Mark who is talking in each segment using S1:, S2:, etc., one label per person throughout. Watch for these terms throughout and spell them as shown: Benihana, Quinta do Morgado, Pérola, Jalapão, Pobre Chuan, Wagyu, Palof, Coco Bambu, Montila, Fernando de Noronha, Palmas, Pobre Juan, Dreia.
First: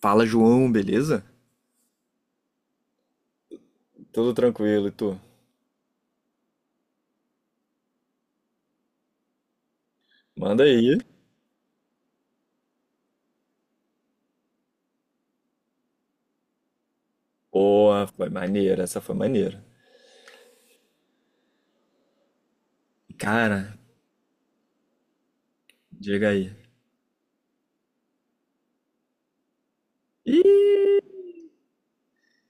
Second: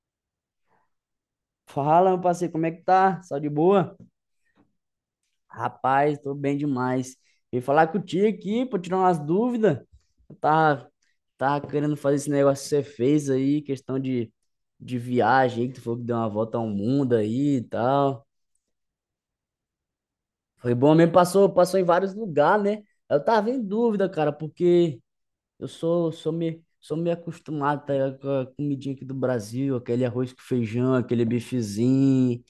S1: Fala, João, beleza?
S2: Fala, meu parceiro, como é que tá? Só de boa?
S1: Tudo tranquilo, e tu?
S2: Rapaz, tô bem demais. Vim falar contigo aqui pra tirar umas dúvidas. Eu
S1: Manda
S2: tava,
S1: aí.
S2: tava querendo fazer esse negócio que você fez aí, questão de viagem, que tu falou que deu uma volta ao mundo aí e
S1: Boa,
S2: tal.
S1: foi maneira, essa foi maneira.
S2: Foi bom mesmo, passou em vários lugares, né? Eu tava em
S1: Cara,
S2: dúvida, cara, porque eu sou,
S1: diga
S2: sou
S1: aí.
S2: meio, sou meio acostumado, tá ligado, com a comidinha aqui do Brasil, aquele arroz com
S1: Ih,
S2: feijão, aquele bifezinho.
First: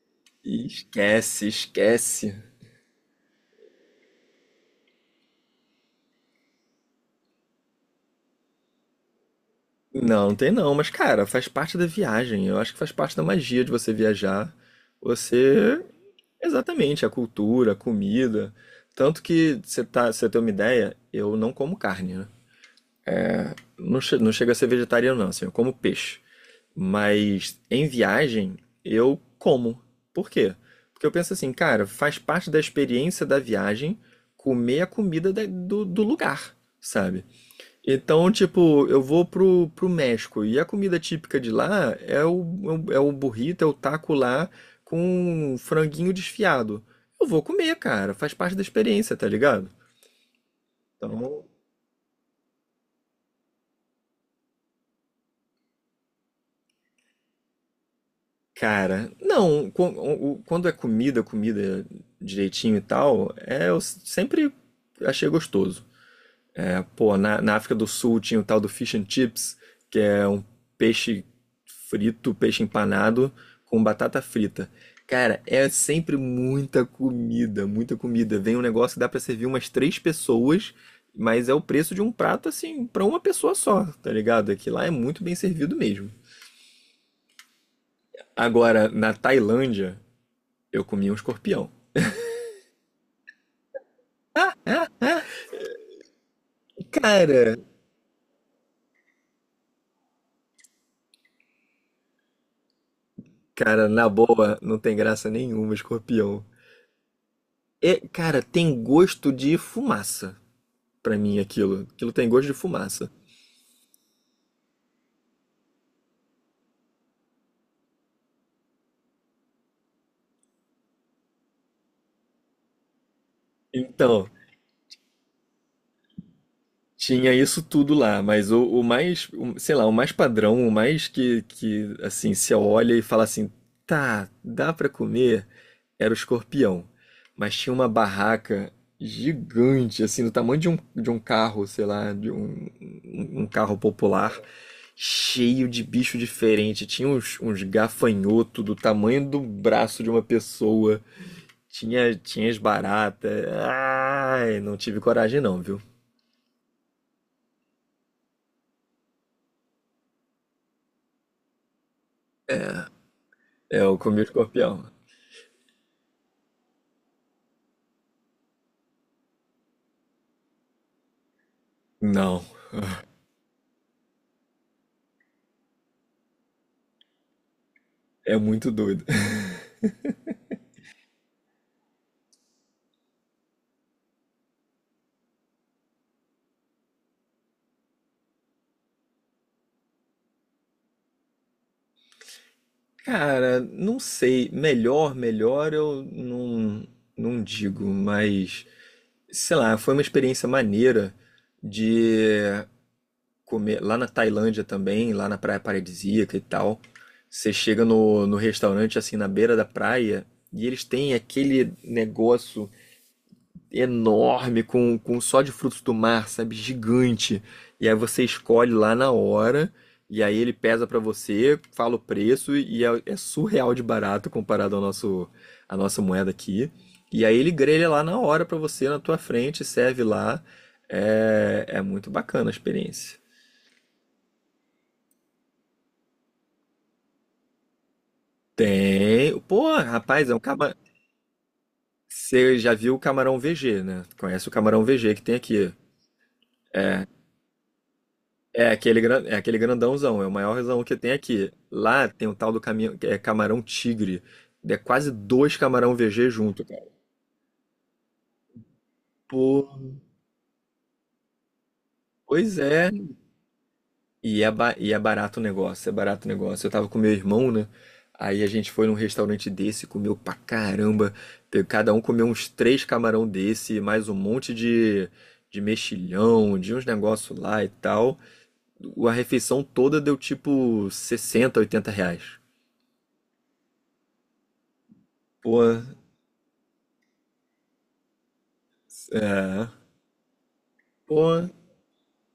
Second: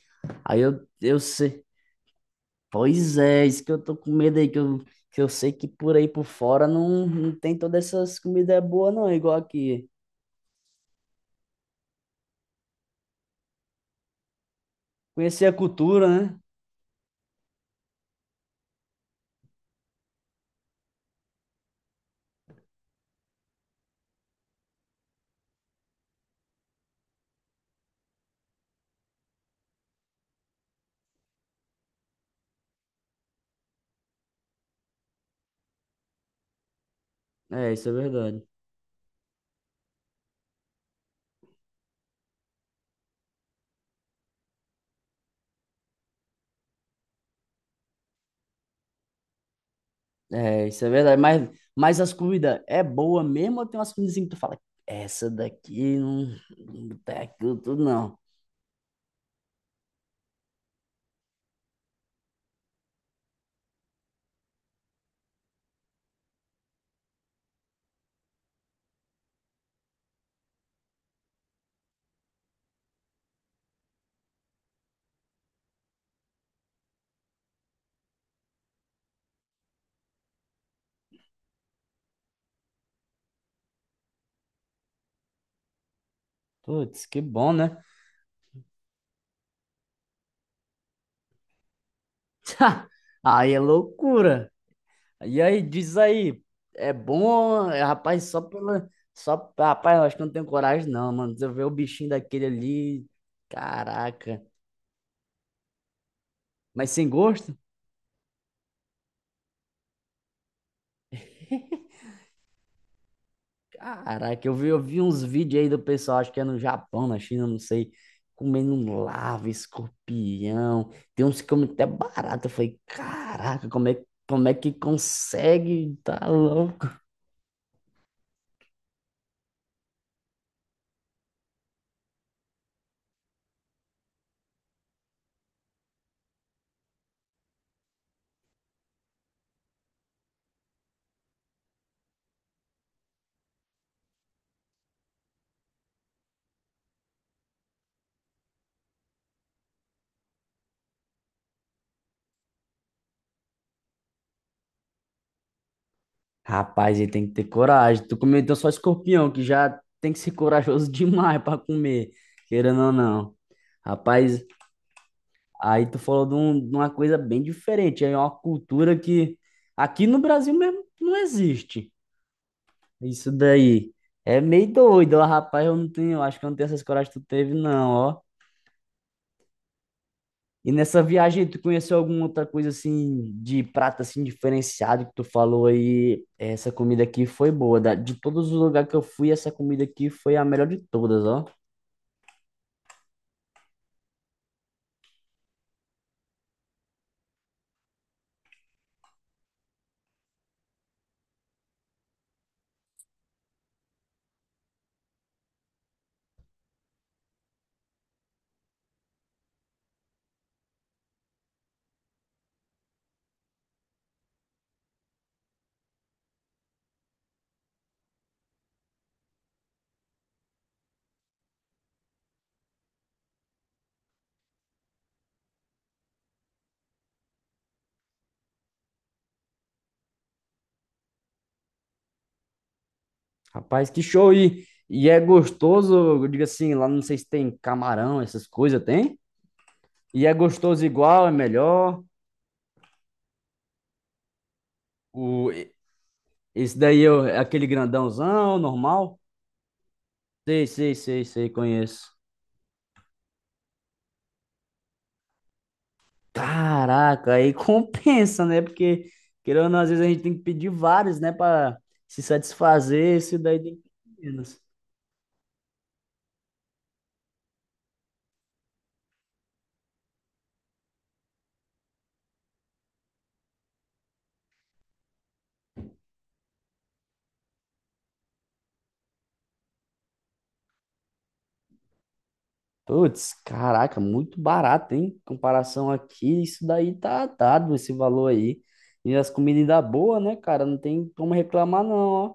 S2: Aí eu
S1: esquece,
S2: sei.
S1: esquece.
S2: Pois é, isso que eu tô com medo aí, que eu sei que por aí por fora não tem todas essas comidas boas, não, igual aqui.
S1: Não, não tem não, mas cara, faz parte da viagem. Eu acho que faz parte da magia de você viajar.
S2: Conhecer a
S1: Você,
S2: cultura, né?
S1: exatamente, a cultura, a comida. Tanto que você tem uma ideia, eu não como carne, né? Não, não chega a ser vegetariano não, assim, eu como peixe. Mas em viagem eu como. Por quê? Porque eu penso assim, cara, faz parte da experiência da viagem comer a comida do lugar, sabe?
S2: É, isso é
S1: Então,
S2: verdade.
S1: tipo, eu vou pro México e a comida típica de lá é o burrito, é o taco lá com franguinho desfiado. Eu vou comer, cara, faz parte da experiência, tá ligado?
S2: É, isso é verdade.
S1: Então,
S2: Mas as comidas é boa mesmo ou tem umas comidas assim que tu fala, essa daqui não, não tem aquilo tudo, não.
S1: cara, não, quando é comida, comida direitinho e tal, é, eu sempre achei gostoso. É, pô, na África do Sul tinha o tal do fish and chips, que é um peixe frito, peixe empanado com batata frita. Cara, é sempre muita comida, muita comida. Vem um negócio que dá pra servir umas três pessoas, mas é o preço de um prato assim pra uma pessoa só, tá ligado? É que lá é muito bem servido mesmo.
S2: Putz, que bom, né?
S1: Agora, na Tailândia, eu comi um escorpião.
S2: Aí é loucura. E aí, diz aí, é
S1: Cara,
S2: bom, é, rapaz, só pela. Só, rapaz, eu acho que eu não tenho coragem, não, mano. Se eu ver o bichinho daquele ali.
S1: cara, na
S2: Caraca.
S1: boa, não tem graça nenhuma escorpião.
S2: Mas sem gosto?
S1: É, cara, tem gosto de fumaça pra mim aquilo. Aquilo tem gosto de fumaça.
S2: Caraca, eu vi uns vídeos aí do pessoal, acho que é no Japão, na China, não sei, comendo um larva, escorpião. Tem uns que comem até barata. Eu falei, caraca, como é,
S1: Então,
S2: como é que consegue? Tá louco.
S1: tinha isso tudo lá, mas o mais, sei lá, o mais padrão, o mais que assim, se olha e fala assim, tá, dá pra comer, era o escorpião. Mas tinha uma barraca gigante, assim, do tamanho de um, carro, sei lá, de um carro popular, cheio de bicho diferente. Tinha uns gafanhoto do tamanho do braço de uma pessoa. Tinha as baratas. Ai, não tive coragem não, viu?
S2: Rapaz, ele tem que ter coragem. Tu comeu então só escorpião, que já tem que ser corajoso demais para comer, querendo ou não.
S1: É, eu comi o
S2: Rapaz,
S1: escorpião.
S2: aí tu falou de, um- de uma coisa bem diferente. É uma cultura que aqui no Brasil mesmo não existe.
S1: Não,
S2: Isso daí. É meio doido, ó, rapaz. Eu não tenho, acho que eu não tenho essas coragem que tu teve, não, ó.
S1: é muito doido.
S2: E nessa viagem, tu conheceu alguma outra coisa assim de prato assim diferenciado que tu falou aí? Essa comida aqui foi boa. Da- De todos os lugares que eu fui, essa comida aqui foi a melhor de todas, ó.
S1: Cara, não sei. Melhor, melhor eu não, não digo, mas sei lá, foi uma experiência maneira de comer lá na Tailândia também, lá na praia paradisíaca e tal. Você chega no, restaurante assim na beira da praia e eles têm aquele negócio enorme, com um só de frutos do mar, sabe? Gigante. E aí você escolhe lá na hora, e aí ele pesa pra você, fala o preço, e é, surreal de barato comparado à nossa moeda aqui. E aí ele grelha lá na hora pra você, na tua frente, serve lá. é muito bacana a experiência.
S2: Rapaz, que show! E é gostoso, eu digo assim, lá não sei se tem camarão, essas coisas, tem?
S1: Tem. Pô,
S2: E
S1: rapaz,
S2: é
S1: é um cama.
S2: gostoso igual, é melhor.
S1: Você já viu o camarão VG, né? Conhece o camarão VG que tem
S2: O,
S1: aqui.
S2: e- esse daí é o- é aquele grandãozão,
S1: É aquele,
S2: normal?
S1: gran- é aquele grandãozão, é o
S2: Sei,
S1: maiorzão
S2: sei,
S1: que tem
S2: sei, sei,
S1: aqui. Lá
S2: conheço.
S1: tem o tal do caminho, é camarão tigre. É quase dois camarão VG junto, cara.
S2: Caraca, aí compensa, né? Porque, querendo
S1: Pô,
S2: ou não, às vezes a gente tem que pedir vários, né? Pra se
S1: pois é.
S2: satisfazer, esse daí tem que pedir
S1: E é,
S2: menos.
S1: ba- e é barato o negócio, é barato o negócio. Eu tava com meu irmão, né? Aí a gente foi num restaurante desse, comeu pra caramba. Cada um comeu uns três camarão desse, mais um monte de, mexilhão, de uns negócios lá e tal. A refeição toda deu tipo 60, 80 reais.
S2: Putz, caraca, muito barato, hein? Em
S1: Pô,
S2: comparação aqui, isso daí tá dado, esse valor aí. E as comidas
S1: é.
S2: ainda boas, né, cara? Não tem como
S1: Pô,
S2: reclamar, não, ó.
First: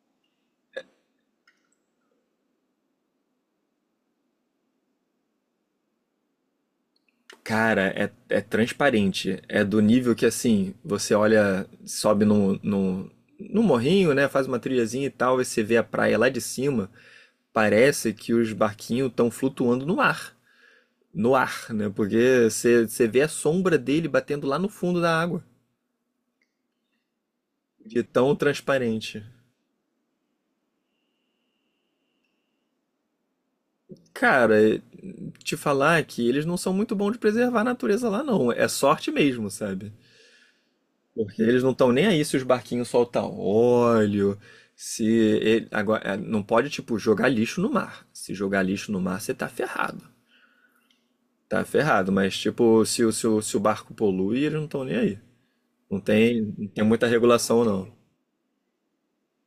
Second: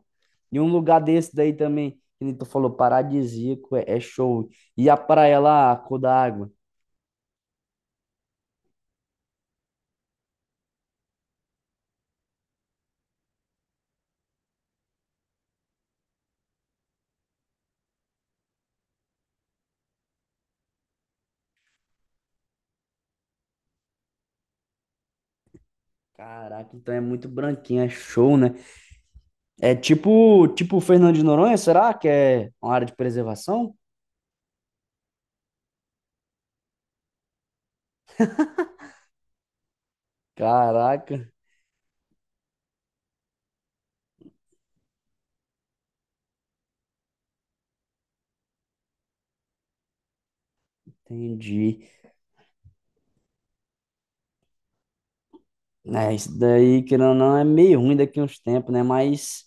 S2: E um lugar desse daí também, que nem tu falou, paradisíaco, é, é show. E a praia lá, a cor da água.
S1: cara, é, é transparente. É do nível que, assim, você olha, sobe no morrinho, né? Faz uma trilhazinha e tal, e você vê a praia lá de cima. Parece que os barquinhos estão flutuando no ar. No ar, né? Porque você vê a sombra dele batendo lá no fundo da água.
S2: Caraca, então é muito branquinho, é
S1: De tão
S2: show, né?
S1: transparente.
S2: É tipo, tipo Fernando de Noronha, será que é uma área de preservação?
S1: Cara, te falar que eles não são muito bons de preservar a natureza lá, não. É sorte mesmo, sabe?
S2: Caraca,
S1: Porque eles não estão nem aí se os barquinhos soltam óleo, se ele- agora é, não pode tipo jogar lixo no mar. Se jogar lixo no mar, você tá ferrado. Tá
S2: entendi.
S1: ferrado, mas tipo, se, o- se, o- se o barco polui, eles não estão nem aí. Não
S2: É, isso
S1: tem, não tem
S2: daí,
S1: muita
S2: querendo ou não, é
S1: regulação
S2: meio
S1: não.
S2: ruim daqui a uns tempos, né?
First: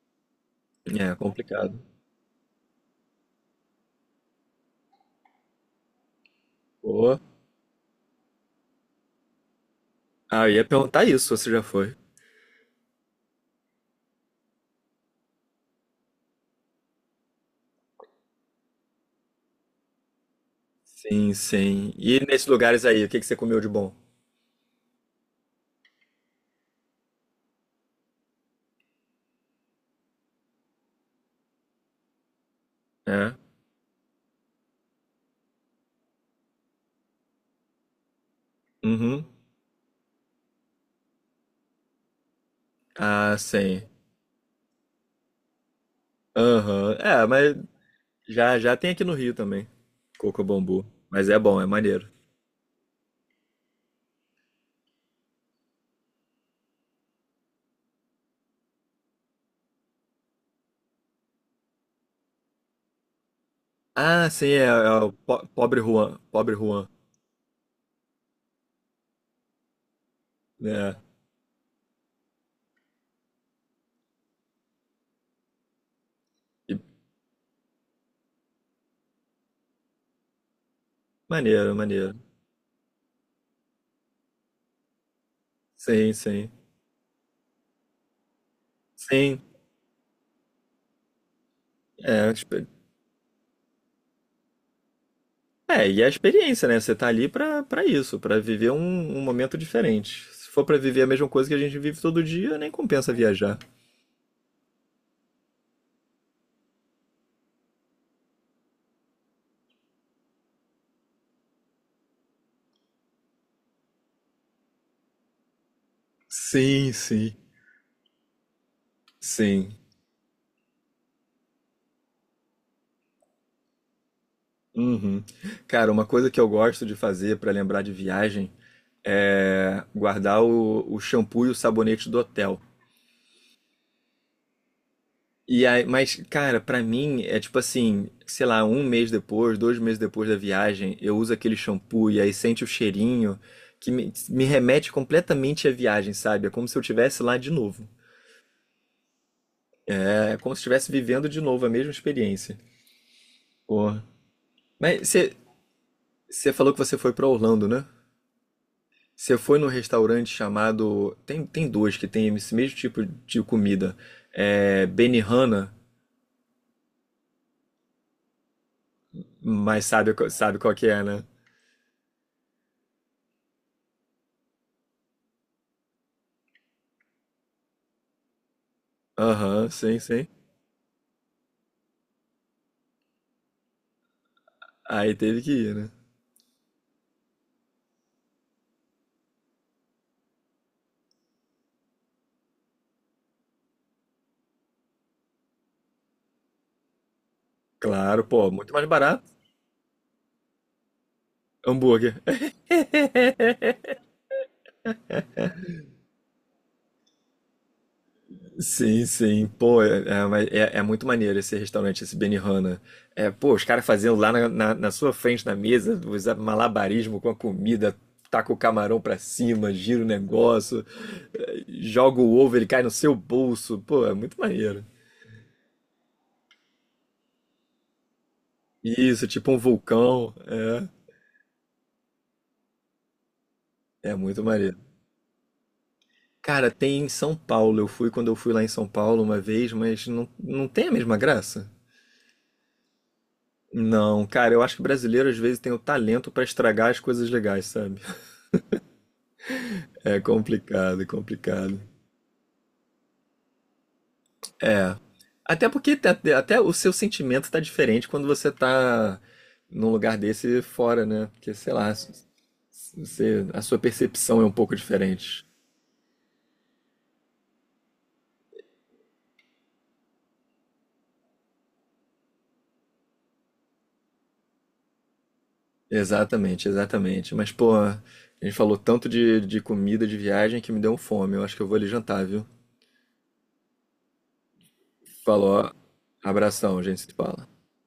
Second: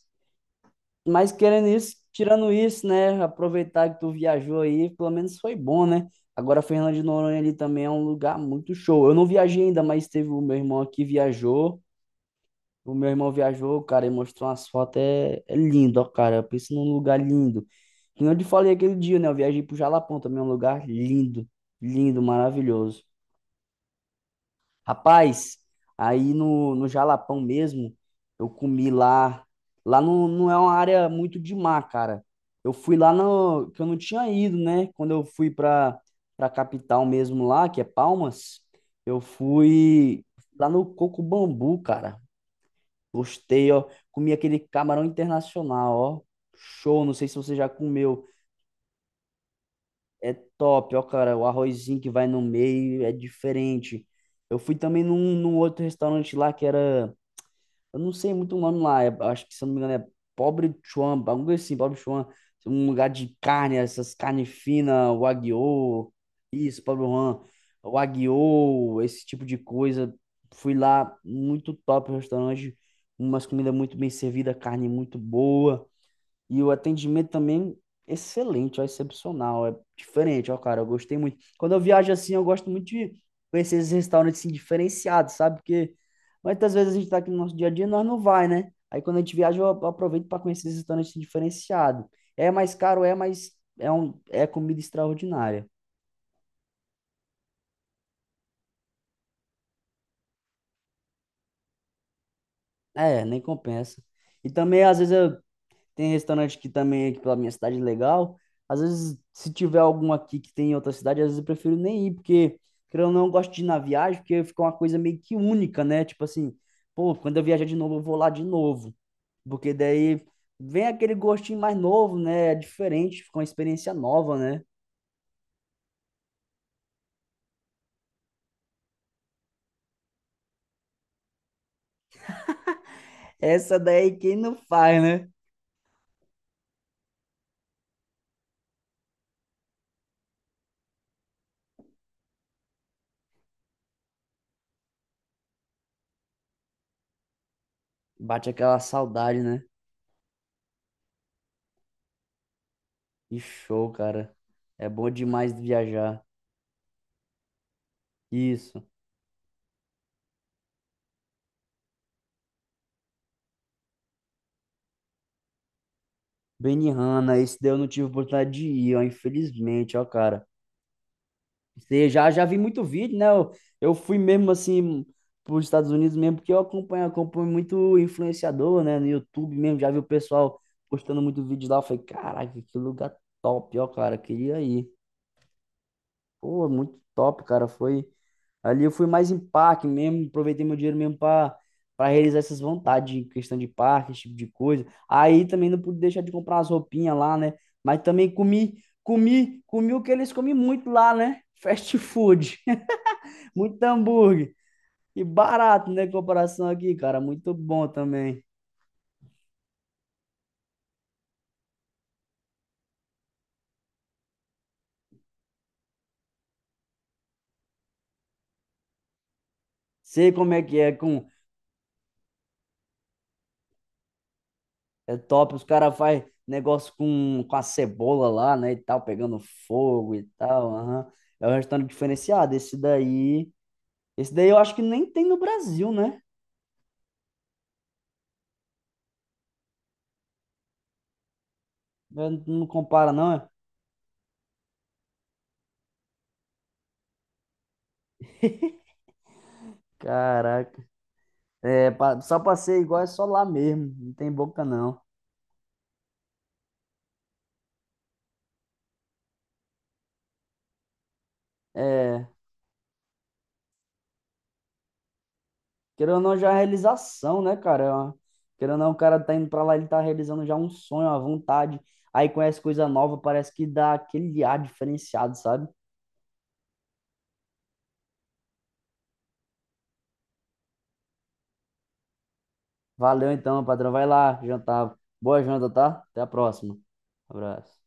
S1: É
S2: Mas querendo
S1: complicado.
S2: isso, tirando isso, né? Aproveitar que tu viajou aí, pelo menos foi bom, né? Agora, Fernando de
S1: Pô.
S2: Noronha ali também é um lugar muito show. Eu não viajei ainda, mas teve o
S1: Ah, eu
S2: meu
S1: ia
S2: irmão
S1: perguntar
S2: aqui,
S1: isso, se você já
S2: viajou.
S1: foi.
S2: O meu irmão viajou, cara, e mostrou umas fotos. É, é lindo, ó, cara. Pensa num lugar lindo. Que nem eu te falei aquele dia, né? Eu viajei pro Jalapão também, é um lugar
S1: Sim,
S2: lindo,
S1: sim. E
S2: lindo,
S1: nesses lugares
S2: maravilhoso.
S1: aí, o que que você comeu de bom?
S2: Rapaz, aí no Jalapão mesmo, eu comi lá. Lá não, não é uma área muito de mar, cara. Eu fui lá
S1: É?
S2: no, que eu não tinha ido, né? Quando eu fui pra, pra capital mesmo lá, que é Palmas, eu
S1: Uhum.
S2: fui lá no Coco Bambu, cara.
S1: Ah,
S2: Gostei,
S1: sim.
S2: ó. Comi aquele camarão internacional, ó.
S1: Aham.
S2: Show, não
S1: É,
S2: sei se você
S1: mas
S2: já comeu.
S1: Já tem aqui no Rio também.
S2: É
S1: Coco Bambu.
S2: top, ó,
S1: Mas é
S2: cara. O
S1: bom, é
S2: arrozinho
S1: maneiro.
S2: que vai no meio é diferente. Eu fui também num, num outro restaurante lá que era. Eu não sei muito o nome lá. É- acho que, se eu não me engano, é Pobre Chuan, algo assim, Pobre Chuan. Um lugar de carne, essas
S1: Ah, sim,
S2: carnes
S1: é o
S2: finas,
S1: Pobre
S2: Wagyu.
S1: Juan. Pobre
S2: Isso,
S1: Juan.
S2: Pobre Juan. Wagyu, esse tipo de coisa. Fui
S1: É.
S2: lá, muito top o restaurante. Umas comidas muito bem servidas, carne muito boa. E o
S1: E-
S2: atendimento também excelente, ó, excepcional, é diferente, ó, cara, eu gostei muito. Quando
S1: maneiro,
S2: eu viajo
S1: maneiro.
S2: assim, eu gosto muito de conhecer esses restaurantes assim, diferenciados, sabe? Porque
S1: Sim, sim.
S2: muitas vezes a gente tá aqui no nosso dia a dia e nós não vai, né? Aí quando a gente
S1: Sim.
S2: viaja, eu aproveito para conhecer esses restaurantes assim, diferenciados.
S1: É,
S2: É
S1: expe-
S2: mais caro, é, mas é um é comida extraordinária.
S1: é, é a experiência, né? Você tá ali pra, pra isso, pra viver um, um momento diferente. Se for pra viver a mesma coisa que a gente vive todo dia, nem compensa
S2: É, nem
S1: viajar.
S2: compensa. E também às vezes eu tem restaurante que também aqui pela minha cidade é legal. Às vezes, se tiver algum aqui que tem em outra cidade, às vezes eu prefiro nem ir, porque, querendo ou não, eu gosto de ir na viagem, porque fica uma coisa meio que única, né? Tipo assim,
S1: Sim,
S2: pô,
S1: sim.
S2: quando eu viajar de novo, eu vou lá de novo. Porque
S1: Sim.
S2: daí vem aquele gostinho mais novo, né? É diferente, fica uma experiência nova, né?
S1: Uhum. Cara, uma coisa que eu gosto de fazer pra lembrar de viagem é, guardar o shampoo e o sabonete do hotel.
S2: Essa daí quem não faz, né?
S1: E aí, mas, cara, pra mim é tipo assim, sei lá, um mês depois, dois meses depois da viagem, eu uso aquele shampoo e aí sente o cheirinho que me remete completamente à viagem, sabe? É como se eu estivesse lá de novo.
S2: Bate aquela saudade, né?
S1: É como se estivesse vivendo de novo a mesma experiência.
S2: E show,
S1: Porra.
S2: cara. É
S1: Mas
S2: bom
S1: você
S2: demais viajar.
S1: você falou que você foi pra Orlando, né?
S2: Isso.
S1: Você foi num restaurante chamado. Tem dois que tem esse mesmo tipo de comida. É Benihana.
S2: Benihana, esse daí eu não tive oportunidade de ir, ó,
S1: Mas
S2: infelizmente, ó, cara.
S1: sabe qual que é, né?
S2: Você já, já vi muito vídeo, né? Eu fui mesmo assim para os Estados Unidos mesmo, porque eu acompanho muito influenciador, né? No YouTube
S1: Aham,
S2: mesmo, já
S1: sim,
S2: vi o
S1: sim.
S2: pessoal postando muito vídeo lá. Eu falei, caraca, que lugar top, ó, cara, queria ir.
S1: Aí teve que ir, né?
S2: Pô, muito top, cara. Foi ali eu fui mais em parque mesmo, aproveitei meu dinheiro mesmo para realizar essas vontades em questão de parque, esse tipo de coisa. Aí também não pude deixar de comprar as roupinhas lá, né? Mas
S1: Claro,
S2: também
S1: pô, muito
S2: comi,
S1: mais barato.
S2: comi o que eles comem muito lá, né? Fast
S1: Hambúrguer.
S2: food, muito hambúrguer e barato, né? Em comparação aqui, cara, muito bom também.
S1: Sim, sim. Pô, é, é, mas é- é muito maneiro esse restaurante, esse Benihana. É, pô, os caras fazendo lá na sua frente, na mesa, os malabarismo com a comida, taca o camarão pra cima, gira o
S2: Sei como é que
S1: negócio,
S2: é com
S1: é, joga o ovo, ele cai no seu bolso. Pô, é muito maneiro.
S2: é top, os caras fazem negócio com a cebola lá, né, e tal,
S1: Isso,
S2: pegando
S1: tipo um
S2: fogo e
S1: vulcão.
S2: tal, aham. É um restaurante diferenciado, esse daí...
S1: É, é
S2: Esse
S1: muito
S2: daí eu acho
S1: maneiro.
S2: que nem tem no Brasil, né?
S1: Cara, tem em São Paulo. Eu fui quando eu fui lá em São Paulo uma vez, mas não, não tem a mesma graça.
S2: É, não compara, não, é?
S1: Não, cara, eu acho que brasileiro às vezes tem o talento pra estragar as coisas legais, sabe? É
S2: Caraca.
S1: complicado, é complicado.
S2: É, pa- só pra ser igual é só lá mesmo, não tem boca, não.
S1: Até porque até, o seu sentimento tá diferente quando você tá num lugar desse fora, né? Porque, sei lá,
S2: É,
S1: você, a sua percepção é um pouco diferente.
S2: querendo ou não, já é realização, né, cara? É uma- querendo ou não, o cara tá indo pra lá, ele tá realizando já um sonho, uma vontade. Aí conhece coisa nova, parece que dá aquele ar diferenciado, sabe?
S1: Exatamente, exatamente. Mas, pô, a gente falou tanto de comida, de viagem, que me deu um fome. Eu acho que eu vou ali jantar, viu?
S2: Valeu então, patrão. Vai lá jantar. Boa janta,
S1: Falou.
S2: tá? Até a próxima.
S1: Abração, gente se fala.
S2: Abraço.